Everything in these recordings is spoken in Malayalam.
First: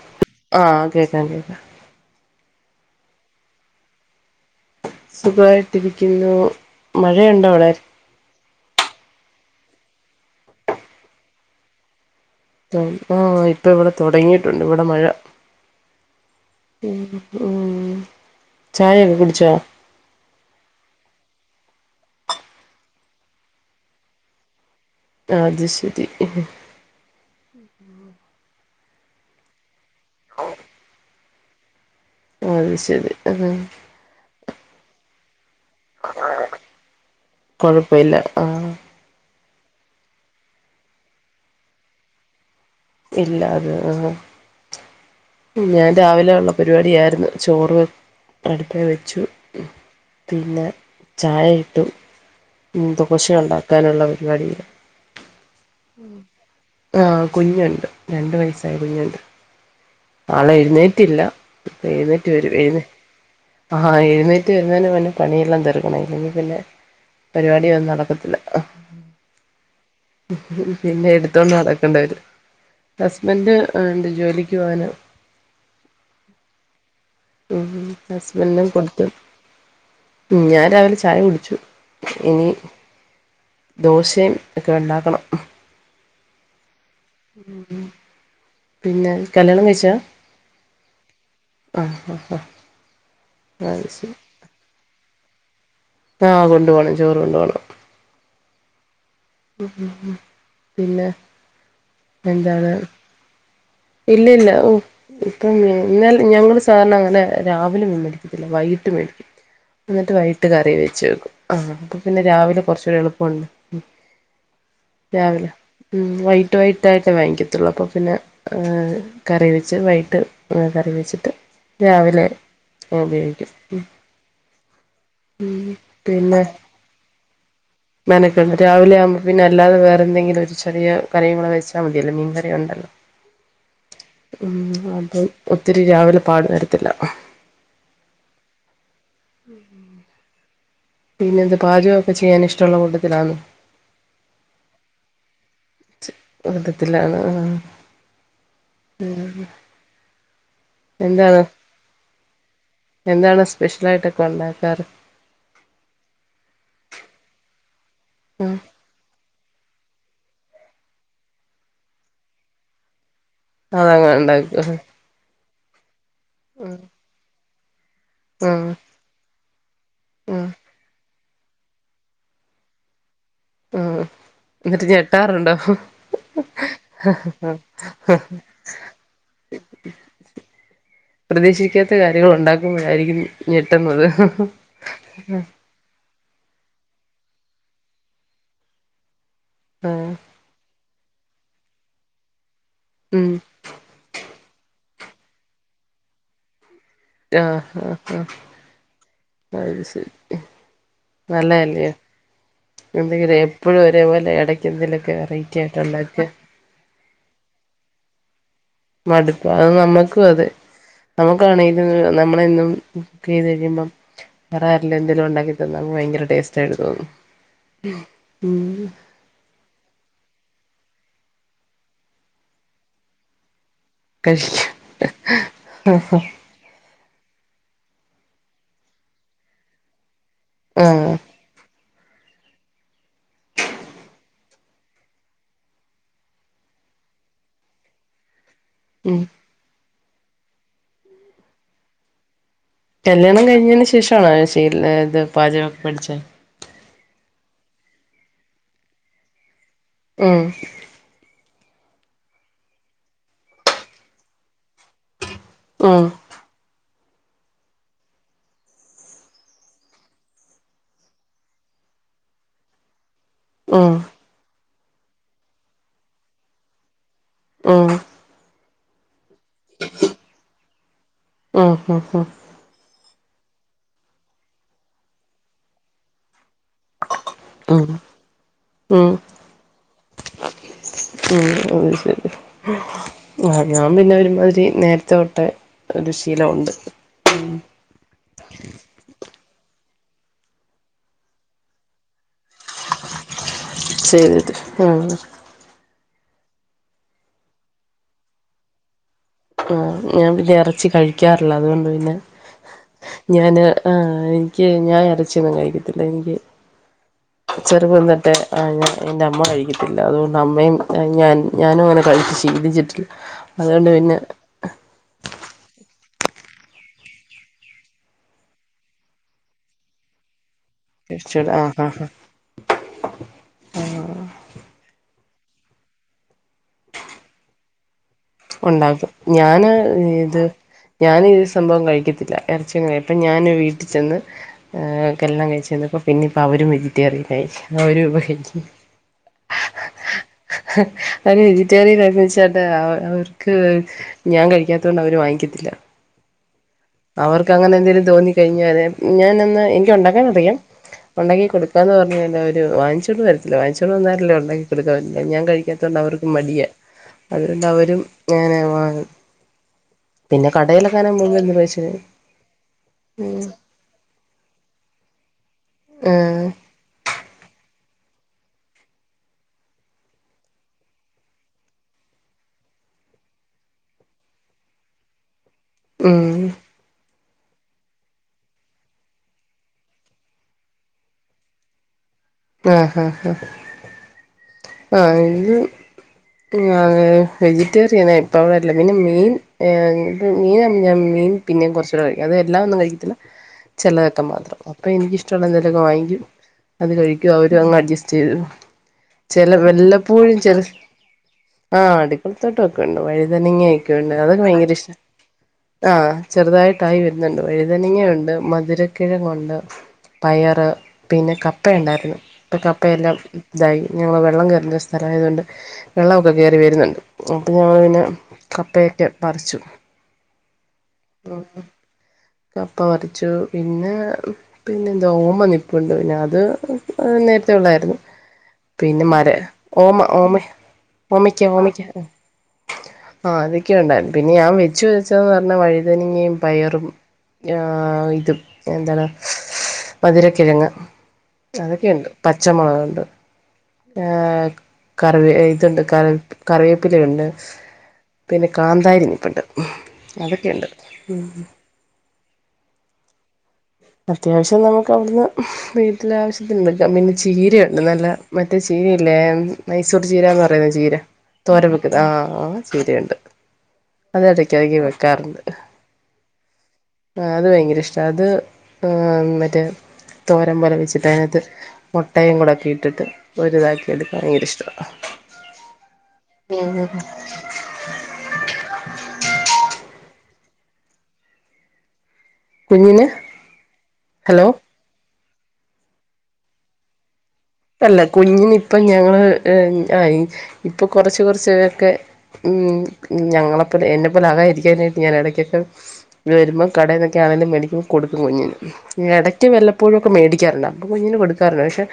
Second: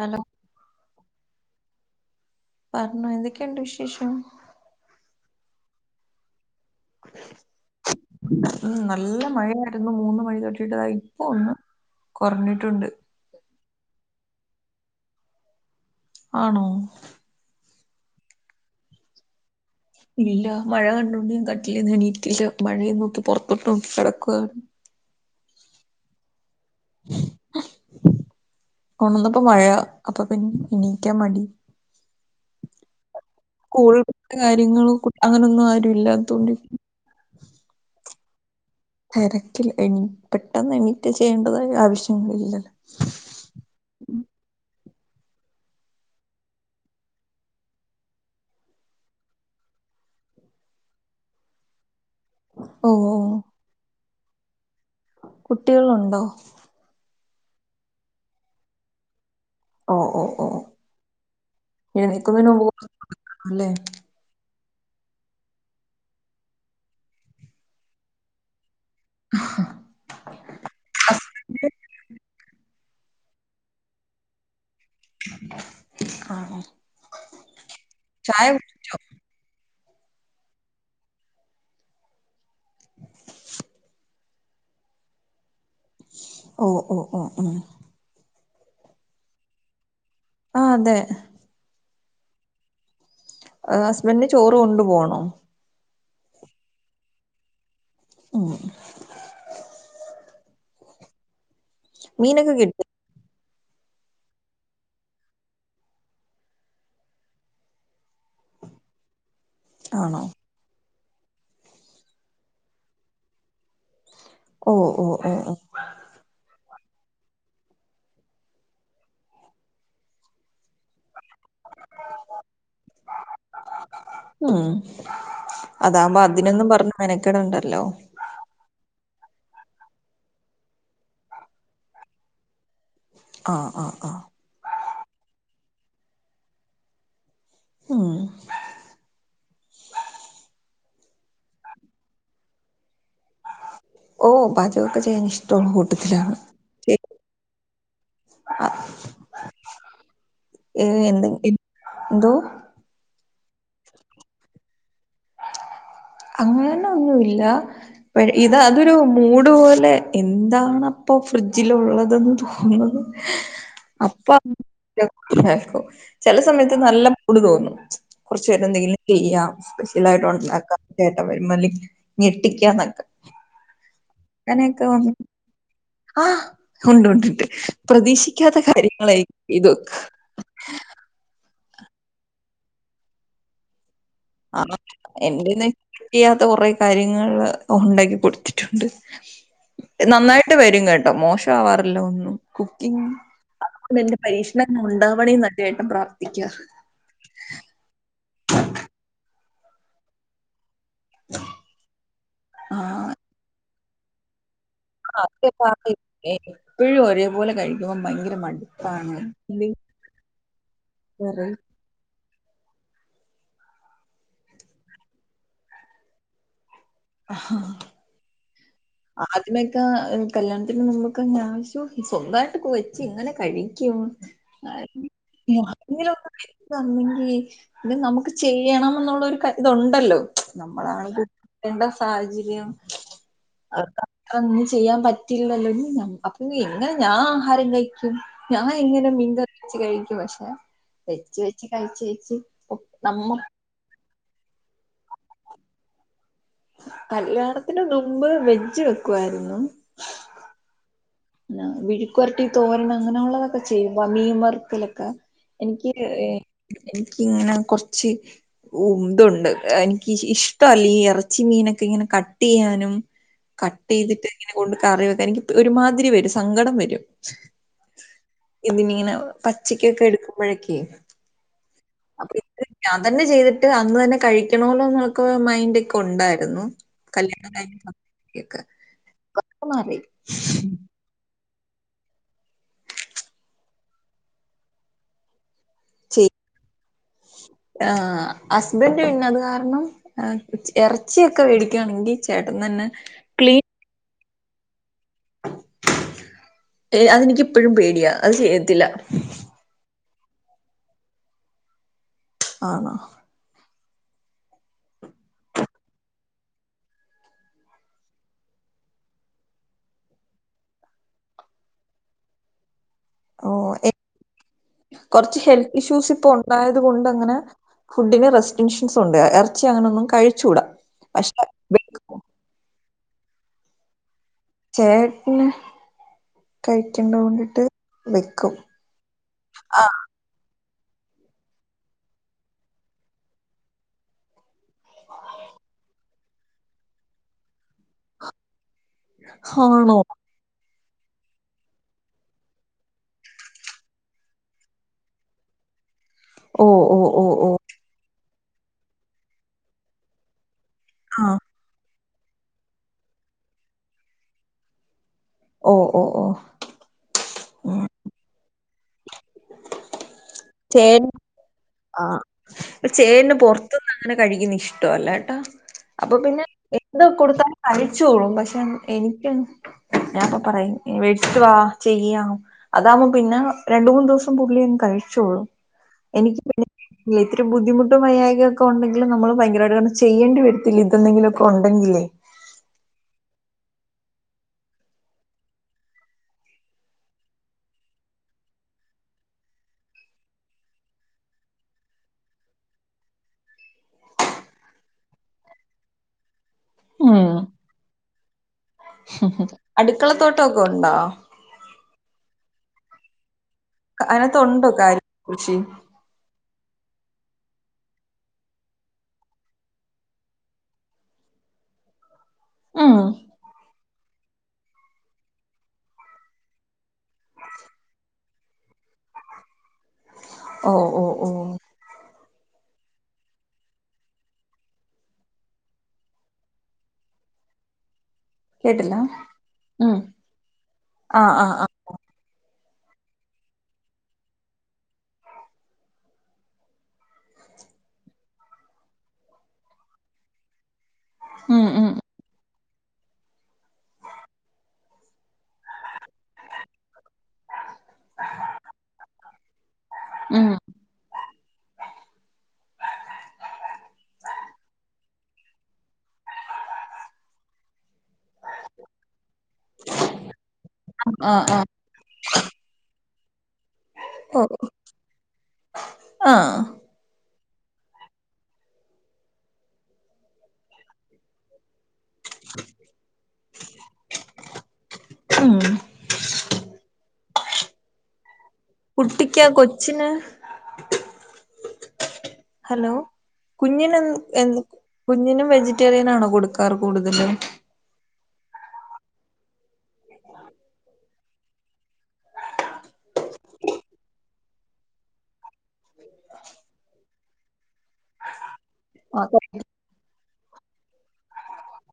ഹലോ ആഹ് കേക്കാണ്ട് പറഞ്ഞോ എന്തൊക്കെയുണ്ട് വിശേഷം സുഖായിട്ടിരിക്കുന്നു മഴയുണ്ടോ വളരെ മ് നല്ല മഴയായിരുന്നു മൂന്ന് മഴി തൊട്ടിട്ടത ഇപ്പ ഒന്ന് ആ കുറഞ്ഞിട്ടുണ്ട് ആ ആയി ഇപ്പ ഇവിടെ തുടങ്ങിയിട്ടുണ്ട് ഇവിടെ മഴ ആണോ മ് മ് ചായൊക്കെ കുടിച്ചാ ഇല്ല മഴ കണ്ടോണ്ട് കട്ടിലീട്ടില്ല മഴ നോക്കി പുൊറത്തോട്ട് കിടക്കുകാണ് അത് ശരി മ് മ് കൊണന്നപ്പോ മഴ അപ്പൾ പിന്നെ ഇണീക്കാൻ മതി അത് ശരി ആ ഇങ്ങള് [unintelligible] കൊഴപ്പമല്ല തിരക്കില് എനി പെട്ടെന്ന് എനീറ്റ് ചെയ്യേണ്ടതായ ആവശ്യംങ്ങളില്ലല്ലോ ഇല്ല അത് ആഹ് ഞാൻ രാവിലെ ഉള്ള പരിപാടിയായിരുന്നു ചോറ് അടുപ്പേ വെച്ചു പിന്നെ ചായ കിട്ടും മ് ഓ ഓ ദോശ ഉണ്ടാക്കാനുള്ള വാടിയ കുട്ടികളുണ്ടോ ആഹ് കുഞ്ഞുണ്ട് രണ്ട് വയസ്സായ കുഞ്ഞുണ്ട് ഓ ഓ ഓ ആളെ എഴുന്നേറ്റില്ല എഴുന്നേറ്റ് എഴുന്നേൽക്കുന്നതിന് വരും മുമ്പ് എഴുന്നേ കൊടുക്കണം അല്ലേ ആ എഴുന്നേറ്റ വരുന്നുംന്നെ പണിയെല്ലാം തീർക്കണം പിന്നെ പരിപാടി ഒന്നും നടക്കത്തില്ല പിന്നെ എടുത്തോണ്ട് നടക്കേണ്ട വര് ഹസ്ബൻഡ് എറെ ജോലിക്ക് [unintelligible] ന ആ ആ. ഉ ചായ ഹസ്ബൻഡും കുടി- കൊടുത്തും മ് ഞാൻ രാവിലെ ചായ കുടിച്ചു ഇനി ദോശയും ഒക്കെ ഉണ്ടാക്കണം ഓ ഓ ഓ ആ പിന്നെ കല്യാണം കഴിച്ചാ ആ അതെ ആ ഹ ഹാ ഹസ്ബന്ഡന് ചോറ് കൊണ്ടു പോണം [unintelligible] ആ കൊണ്ടു പോണം ചോറ് കൊണ്ട പോണം ഓ പിന്നെ മീനൊക്കെ എന്താണ് കിട്ടി ഇല്ല ഇല്ല ഇപ്പം ഇ ഞങ്ങള് സാധാരണ അങ്ങനെ രാവിലെ ഒന്നും മേടിക്കത്തില്ല വൈകിട്ട് മേടിക്ക എന്നിട്ട് ആണോ വൈട്ട് കറി വെച്ചകും ആഹ അപ്പൊ പിന്നെ രാവിലെ കുറച്ചൂടി എളുപ്പുണ്ട് ഓ ഓ ഓ രാവിലെ ഓ ഉ വൈട്ട് വൈട്ട് കതായിട്ടേ വാങ്ങിക്കത്തുള്ളൂ അപ്പൊ പിന്നെ ആ കറി വെച്ച് വൈകിട്ട് കറി വെച്ചിട്ട് രാവിലെ ഉപയോഗിക്കും ഉം അതാകുമ്പോ പിന്നെ അതിനൊന്നും പറഞ്ഞ് മെനക്കെടണ്ടല്ലോ മനക്ക രാവിലെ ആ പിന്നെ അല്ലാതെ വേറെ എന്തെങ്കിലും ഒരു ചെറിയ കറി ക്കൂടി വെച്ചാൽ മതിയല്ലോ മീൻ കറിണ്ടല്ലോ ആഹ് ആഹ് ആഹ് ഉ അത ഒത്തിരി രാവിലെ പാട് വരത്തില്ല ഉം ഉം ഉ പിന്നെ എന്ത് പാചകൊക്കെ ചെയ്യാൻ ഇഷ്ടള്ള ഓ പാചകം ഒക്കെ ചെയ്യാൻ ഇഷ് [inaudible] കൂട്ടത്തിലാണ് ഉ ഏ, എന്ത എന്താണ് എന്തോ എന്താണ് സ്പെഷ്യൽ ആയിട്ട് ഒക്കെ ഉണ്ടാക്കാറ് അങ്ങനന്ന ഒന്നുല്ല പ ഇത് ഉം അതൊരു മൂട് പോ അല്ലെ എന്താണ് അപ്പോ ഫ്രിഡ്ജിലുള്ളതെന്ന് തോന്നുന്നത്? അതങ്ങനെ ഇണ്ടാക്കോ? [unintelligible] ചില സമയത്ത് നല്ല മൂഡ് തോന്നും കുറച്ചു പേരടെ ഉം എന്തെങ്കിലും ചെയ്യാം സ്പെഷ്യലായിട്ട് ഉം ഉണ്ടാക്കാ ഏട്ടൻ വരുമ്പോ അല്ലെങ്കി ഞെട്ടിക്കാന്നൊക്കെ ആ അങ്ങനെയൊക്കെ ആ ഉണ്ട് ഉണ്ട്ണ്ട്ണ്ട് പ്രതീക്ഷിക്കാത്ത കാര്യങ്ങളായി ഇതൊക്ക പറ്റാത്ത കാര്യങ്ങൾ ഒണ്ടാക്കുമ്പഴായിരിക്കും ഞെട്ടുന്നത് ആ എന്റെ പിന്നെ [unintelligible] കൊറെ കാര്യങ്ങൾ ഉണ്ടാക്കി കൊടുത്തിട്ടുണ്ട് ആഹ് നന്നായിട്ട് വരും കേട്ടോ മോശം ആവാറില്ല ഒന്നും കുക്കിംഗ് ഉം അത് കൊണ്ട് എന്റെ പരീഷ് ണം ഉണ്ടാവണേന്ന ചേട്ടൻ പ്രാർത്ഥിക്കുക ആഹ് ആഹ് ആ അത് ശരി നല്ല അല്ലിയോ ആഹ് എന്തെങ്കിലും ഏ എപ്പോഴും ഒരേപോലെ എടക് [unintelligible] എപ്പഴും ഒരേപോലെ കഴിക്കുമ്പം ഭയങ്കര മടിയ മടുപ്പ് അത് നമ്മുക്ക് അതെ വെറൈ- നമ്മുക്കാണെങ്കിലും നമ്മള ഇന്നും കുക്ക് ചെയ്ത് കഴിയുമ്പം വേറെ ആരിലും എന്തെങ്കിലും ഉണ്ടാക്കി തന്നാ നമക്ക് ഭയങ്കര ടേസ്റ്റ് ആയി തോന്നും ഉം ആദ്യമെക്ക കല്യാണത്തിന് നുമ്പ് വശ്യം സൊന്താട്ടൊക്കെ വെച്ച് ഇങ്ങനെ കഴിക്കാ കഴിക്കാൻ ക്കുന്ന് ആരെങ്കിലുവൊക്ക വെച്ച് തന്നി [unintelligible] വീച്ച് ഇത് നമുക്ക് ചെയ്യണം ന്നുള്ളൊരു ക ഇതൊണ്ടല്ലോ ആഹ് നമ്മളാണിത് ക്കേണ്ട സാഹചര്യം അതാ [unintelligible] ഒന്നും ചെയ്യാൻ പറ്റില്ലല്ലോ അപ്പൊ എങ്ങനെ ഞാ ആഹാരം കഴിക്കും ഞാൻ എങ്ങനെ ഉം മീൻ കറി വെച്ചു കഴിക് ക്കും പക്ഷെ വെച്ച് വെച്ച് കഴിച്ച് കഴിച്ച് കല്യാണം കഴിഞ്ഞതിന് ശേഷം ട്ടാണ് ത് ചേരുന്നേ ഇത് പാചകം പഠിച്ചേ കല്യാണത്തിന് മുമ്പ് വെജ് വെക്കുവാരുന്നു ഉം വിഴുക്കുവരട്ടി തോരൻ അങ്ങനെയൊള്ളതൊക്കെ ചെയ്യും മീൻവർ ക്കലക്ക എനിക്ക് ഉം എ എനിക്കിങ്ങനെ കൊറച്ച് ഇതൊണ്ട് എനിക്ക് ഇഷ്ടല്ല ഈ ഇറച്ചി മീനൊക്കെ ഇങ്ങനെ കട്ട് ചെയ്യാനും കട്ട് ഉം ചെയ്തിട്ട് ഇങ്ങനെ കൊണ്ട് കറി വെക്കാ എനിക്ക് ഒരു മാതി രി വരും സങ്കടം വരും ഉം ഇന്നിനിങ്ങനെ പച്ചക്കൊക്കെ എടുക്കുമ്പഴേക്ക് [unintelligible] ഓ ഹൊ ഓ അന്ന് ചെയ്തിട്ട് അന്ന്തന്നെ കഴിക്കണല്ലോന്നൊക്കെ മൈൻഡൊക്കെയുണ്ടാരുന്നു ഉം ഉം [unintelligible] മാറി മ് അയ്ശെരി ആ ഞാൻപിന്നെ ഒരുമാതിരി നേരത്തെ തൊട്ടെ ച്ചി ആ ഹസ്ബൻഡ് പിന്നെ അതുകാരണം ആ ഉച്ച് എറച്ചിയൊക്കെ മേടിക്കാണെങ്കിൽ ചേട്ടൻ തന്നെ ക്ലീൻ മ് ഏ അതെനിക്കിപ്പഴും പേടിയാ അത് ചെയ്യത്തില്ല ആ ഞാൻ പിന്നെ എറച്ചി കഴിക്കാറില്ല അതുകൊണ്ട് പിന്നെ ആണോ ആ എനിക്ക് ഞാൻ എറച്ചിയൊന്നും കഴിക്കത്തില്ല എനിക്ക് ചെറുപ്പം തൊട്ടെ എന്റെ അമ്മ കഴിക്കത്തില്ല അതുകൊണ്ട് അമ്മയും ഞാൻ ഞാനും അങ്ങനെ കഴിച്ച് ശീലിച്ചിട്ടില്ല ഓ അതുകൊണ്ട് എൻ പിന്നെ കൊറച്ച് ഹെൽത്ത് ഇഷ്യൂസ് ഇപ്പൊ ഒണ്ടായതുകൊണ്ടങ്ങനെ ഫുഡ്ഡിന് റെസ്ട്രിക്ഷൻസ് ഉണ്ട് എറച്ചി അങ്ങനൊന്നും കഴിച്ചൂടാ പക്ഷെ കഴിച്ചൂടാ ആ ആ ആ വെക്കും. ആ ചേട്ടന് കഴിക്കണ്ടകൊണ്ടിട്ട് ഒണ്ടാക്കും ഞാന് ഇത് ഞാനീ ഈ സംഭവം കഴിക്കത്തില്ല എറച്ചീം ഇപ്പ ഞാന് വീട്ടിൽ ചെന്ന് ആ കെല്ലാം കഴിച്ചെന്നപ്പോ പിന്നെപ്പോ അവരും വെജിറ്റേറിയൻ ആയി അവരും ഇപ്പ വെജിറ്റേറി ആണോ അവര് വെജിറ്റേറിയൻ ആയിന്നുവെച്ചാ ന്താ അവ അവര് ക്ക് ഞാൻ കഴിക്കാത്തൊണ്ട് അവര് വാങ്ങിക്കത്തില്ല ഓ ഓ ഓ ഓ അവർക്ക് അങ്ങനെ എന്തെങ്കിലും തോന്നി കഴിഞ്ഞാരെ ഞാനന്ന് എനിക്ക് ഒണ്ടാക്കാനറിയാം ആഹ് ഒണ്ടാക്കികൊടുക്കാന്ന് പറഞ്ഞ് അങ്ങനെ അവര് വാങ്ങിച്ചോണ്ട് വരത്തില്ല വാങ്ങിച്ചോണ്ട് വന്നാലല്ലേ ഒണ്ടാക്കികൊടുക്കാൻ പറ്റു ഞാൻ ഓ കഴിക്കാത്തോണ്ട് ഓ ഓ അവർക്ക് മടിയാ അതുകൊണ്ട് അവരും ങ്ങ്നെ വാങ്ങും പിന്നെ കടേലെങ്ങാനും പോയെന്തെങ്കിലും കഴിച്ച് ആ ചേന് പൊറത്തുന്ന് അങ്ങനെ കഴിക്കുന്ന ഇഷ്ടവല്ല ട്ടാ അപ്പൊപിന്നെ ആഹ് എന്ത് കൊടുത്താലും കാരൃ കഴിച്ചോളും പക്ഷെ എനക്ക് ഞാൻപ്പ പറയും വേടിച്ചുവാ ചെയ്യാം അതാവകുമ്പോ പിന്നെ രണ്ട മൂന്ന് ദിവസം പുള്ളിും കഴിച്ചോളും ഉം ഇല്ല ഇത്രരി ബുദ്ധിമുട്ട് മയകയ ഒക്കെണ്ടെങ്കും നമ്മള് ഭയങ്കരമായിട്ട് കണം ചെയ്യേണ്ടി വരത്തില്ല ഇതെങ്കിലും ഒക്കെ ഉണ്ടെങ്കിലേ ആഹഹ ആ ആത് വെജിറ്റേറിയന ഇപ്പ അവിടെല്ല പിന്നെ മീൻീ മീൻ പിന്നെ കുറച്ചൂടെ കഴിക്കും അത് എല്ലാം ഒന്നും കഴിക്കത്തില്ല ചെിലതൊക്കെ മാത്രം അപ്പൊ എനിക്കിഷ്ടമുള്ള എന്തെലൊക്കെ വാങ്ങിക്കും അത് കഴിക്കും ഉം അവ അങ് അഡ്സ്റ്റ് ച ചെില വല്ലപ്പോഴും ചെില അടുക്കളത്തോട്ടമൊക്കെ ഉണ്ടോ ആ ിക്കത്തോട്ടൊക്ക ഉണ്ട് ത ഇങ്ങ ആയിക്കണ്ട് അതിനകത്ത് അതൊക്കെ ഉണ്ടോ ഭയങ്കര ഇഷ്ടം കാര്യ കൃഷി ആഹ ചെറുതായിട്ടായി വരുന്നുണ്ട് വഴുതനങ്ങുണ്ട് മധുരക്കിഴങ്ങുണ്ട് പയറ് പിന്നെ കപ്പയുണ്ടായിരുന്നു ഇപ്പ കപ്പയ ഉം എല്ലാം ഇതായി ഞങ്ങൾ വെള്ളം കറ എന്ത സ്ഥലമായതുകൊണ്ട് വെള്ളമൊക്കെ കയറി വരുന്നുണ്ട് അപ്പൊ ഞങ്ങള് പിന്നെ കപ്പേറ്റ് മറിച്ചു ഓ ഓ ഓ കപ്പ വരിച്ചു പിന്നെ പിന്നെ എന്താ ഓമ്മ നിപ്പുണ്ട് പിന്നെ അത് നേരത്തെ ഉള്ളായിരുന്നു കേട്ടില്ല പിന്നെ മര ഉം ഓമ ഓമ ആഹ് ഓമക്ക ആഹ് ഓമക്ക ആ അതൊക്കെയ ഉണ്ടായി പിന്നെ ഞാൻ വെച്ചു വച്ചന്ന് പറഞ്ഞാ വഴുതനങ്ങയും പയറും ആ ഇതും എന്താണ് മധുരക്കിഴങ്ങ് ആഹ് ഉം ഉം അതൊക്കെയ ഉണ്ട് പ പച്ചമുളകുണ്ട് കറി ഇതുണ്ട് ക കറിവേപ്പിലുണ്ട് പിന്നെ കാന്താരിനി ഇപ്പുണ്ട് ഉം അതൊക്കെയുണ്ട് അത്യാവശ്യം നമുക്ക് അവിടുന്ന് വീട്ടില ആവശ്യത്തിുണ്ടാം പിന്നെ ചീരയുണ്ട് നല്ല മറ്റേ ചീരല്ലേ മൈസൂർ ചീരന്ന് പറ ചീര ആഹ് ആഹ് തോര വെക്ക ആ് ആ് ചീരുണ്ട് അത അട കഴകി വെക്കാറണ്ട് ആഹ ആ അത് ഭയങ്കര ഇഷ്ട അത് മറ്റേ തോരം പോലെ വെച്ചിട്ടതിനകത്ത് മുട്ടയും കൂടെൊക്കെ ഇട്ടിട്ട് ഒരുരിതാക്കിയ എടുക്കാൻ ഭയങ്കര ഇഷ്ടമാണ് ഉം ഉം ഉ കുട്ടിക്കാ കൊച്ചിന് ഹലോ കുഞ്ഞിന് കുഞ്ഞൻ എന്ത് ഹലോ എന്ത് കുഞ്ഞിനും വെജിറ്റേറിയൻ ആണോ കൊടുക്കാറ് കൂടുതലും അല്ല കുഞ്ഞിന ഇപ്പം ഞങ്ങള് ഇപ്പൊ കുറച്ച് കുറച്ച്ഒക്കെ ഉ ഞങ്ങളെപ്പോലെ എന്നെ പോലെ ആകാതിരിക്കാനായിട്ട് ഞാൻ ഇടക്കൊക്കെ വരുമ്പോ കടന്നൊക്കെ ആണെങ്കിലും മേടിക്കുമ്പ കൊടുക്കും കുഞ്ഞന് ആഹ് ഇടയ്ക്ക് വല്ലപ്പോഴും മേടിക്കാറുണ്ട് അപ്പ കു ഇങ്ങനെ കൊടുക്കാറുണ്ട് പക്ഷെ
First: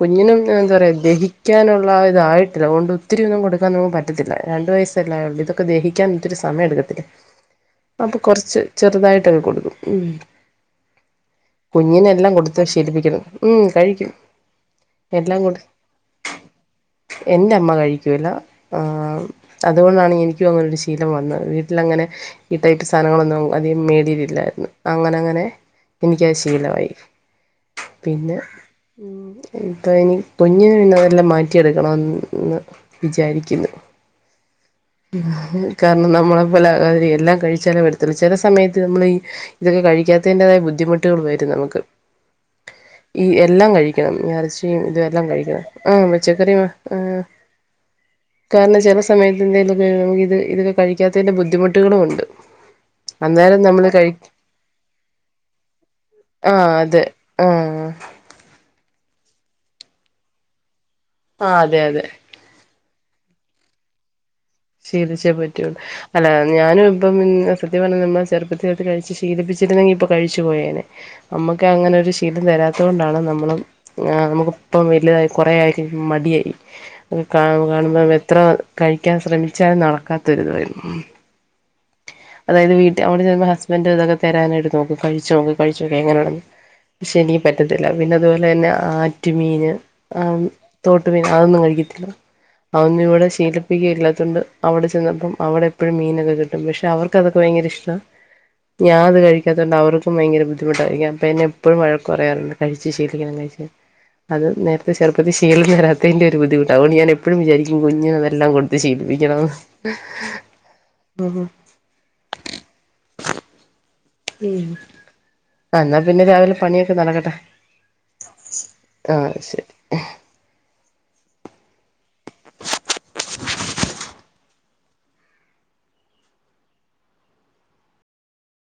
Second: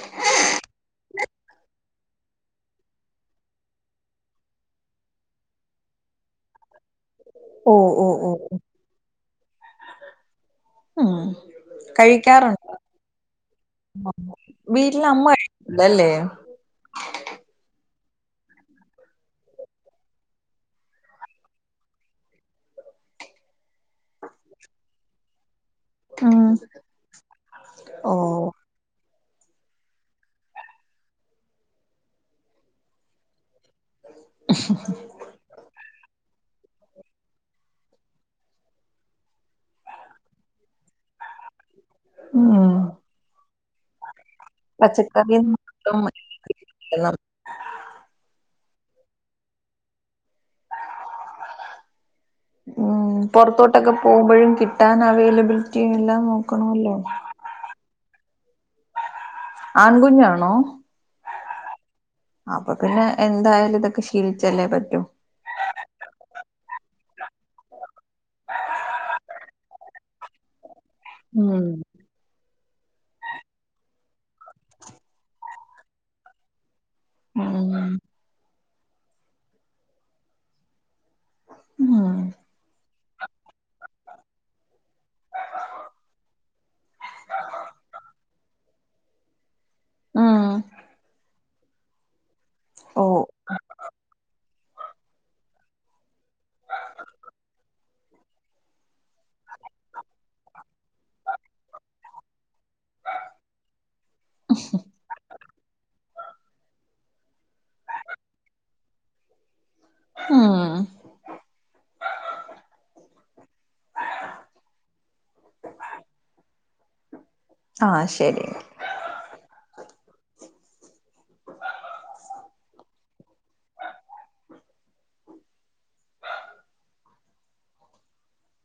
കുഞ്ഞിനും എന്താ പറയുക ദഹിക്കാനുള്ള ഇതായിട്ടില്ല അതുകൊണ്ട് ഒത്തിരി ഒന്നും കൊടുക്കാൻ നമുക്ക് പറ്റത്തില്ല രണ്ട് വയസ്സല്ലായള്ളൂ ഇതൊക്കെ ദഹിക്കാൻ ഒത്തിരി സമയം എടുക്കത്തില്ല ഓ ഓ അപ്പൊ ഓ കൊറച്ച് ചെറുതായിട്ട് ങ്ങ കൊടുക്കും ഉ ഉം കുഞ്ഞിനെ എല്ലാം കൊടുത്ത് ശീലിപ്പിക്കണം ഉം കഴിക്കും ആ വീട്ടില എല്ലാം കൊടു അമ്മല്ലേ എൻ്റെ അമ്മ കഴിക്കില്ല അതുകൊണ്ടാണ് എനിക്കും അങ്ങനെ ഒരു ശീലം വന്നത് വീട്ടില അങ്ങനെ ഈ ടൈപ്പ് സാധനങ്ങളൊന്നും അധികം മേടിയിട്ടില്ലായിരുന്നു അങ്ങനെ അങ്ങനെ എനിക്കത് ഉം ശീലമായി ഓ പിന്നെ ഉം ഇപ്പൊ ഇനി കുഞ്ഞിന പിന്നതെല്ലാം മാറ്റിയെടുക്കണന്ന് വിചാരിക്കുന്നു പിെ കാരണം നമ്മളെ പോലെ എല്ലാം കഴിച്ചാലും വരത്തില്ല ചില സമയത്ത് നമ്മൾ ഈ ഇതൊക്കെ കഴിക്കാത്തതിൻ്റെതായ ബുദ്ധിമുട്ടുകൾ വരും നമുക്ക് ഉം ഈ എല്ലാം കഴിക്കണം കച്ചിയും ഇതെല്ലാം പച്ചക്കറിയും കഴിക്കണം ആ പച്ചക്കറിയ കാരണം ചില സമയത്ത് ഇ എന്തലക്കത് ഇതൊക്കെ കഴിക്കാത്തതിന്റെ ബുദ്ധിമുട്ടുകളും ഉണ്ട് ഉ അന്നേരം നമ്മള് പുറത്തോട്ടൊക്കെ കഴി പോകുമ്പോഴും കിട്ടാൻ അവൈലബിലിറ്റി എല്ലാം ആഹ് നോക്കണല്ലോ അതെ ആഹ് ആൺകുഞ്ഞാണോ ആ അതെ അതെ അ പിന്നെ എന്തായാലും ഇതൊക്കെ ശീലിച്ചല്ലേ പറ്റൂ ശീലിച്ചേ പറ്റിയുള്ളൂ അല്ല ഞാനും ഇപ്പം സത്യം പറഞ്ഞൽ നമ്മൾ ചെറുപ്പത്തി ചേർത്ത് കഴിച്ച് ശീലിപ്പിച്ചിരുന്നെങ്കിൽ ഇപ്പൊ കഴിച്ചു പോയേനെ ഉം നമ്മുക്ക് അങ്ങനെ ഒരു ശീലം തരാത്തത് കൊണ്ടാണ് നമ്മൾ നമുക്ക് ഇപ്പം വലുത കുറെ ആയിരിക്ക മടിയായി ഉം കാണുമ്പം എത്ര കഴിക്കാൻ ശ്രമിക്ക വച്ചാലും നടക്കാത്തരുതായിരുന്നു ഉം അതായത് വീട്ട അവിടെ ചെന്ന ഹസ്ബൻഡറ് ഇതൊക്കെ തരാനായിട്ട് നോക്ക കഴിച്ചു നോ കഴിച്ചു നോക്ക എങ്ങനെയണന്ന് പക്ഷെ എനിക്ക് പറ്റത്തില്ല പിന്നെ അതുപോലെ തന്നെ ആറ്റു മീൻ ഉം തോട്ട് മീൻ അതൊന്നും കഴിക്കത്തില്ല അതൊന്നും ഓ ഇവിടെ ശീലിപ്പിക്കുകയില്ലാത്തൊണ്ട് അവിടെ ചെന്നപ്പോം അവിടെ എപ്പോഴും മീനൊക്കെ കി പക്ഷെ അവർക്ക് അതൊക്കെ ഭയങ്കര ഇഷ്ടമാണ് ഞാന അത് കഴിക്കാത്തൊണ്ട് അവർക്കും ഭയങ്കര ബുദ്ധിമുട്ടായിരിക്ക അപ്പ എന്നെ എപ്പോഴും വഴക്ക പറയാറുണ്ട് കഴിച്ച് ശീലിക്കണം കഴി അത് നേരത്തെ ചെറുപ്പത്തി ശീലം തരാത്തതിന്റെ ഒരു ബുദ്ധിമുട്ടുകണ്ട് ഞാൻ എപ്പോഴും വിചാരിക്കും കുഞ്ഞിന അതെല്ലാം കൊടുത്ത് ശീലിപ്പിക്കണംന്ന് ഉം ഓഹ എന്നാ പിന്നെ രാവിലെ പണിയൊക്കെ നടക്കട്ടെ ആഹ ശരി ആ ശരി [unintelligible]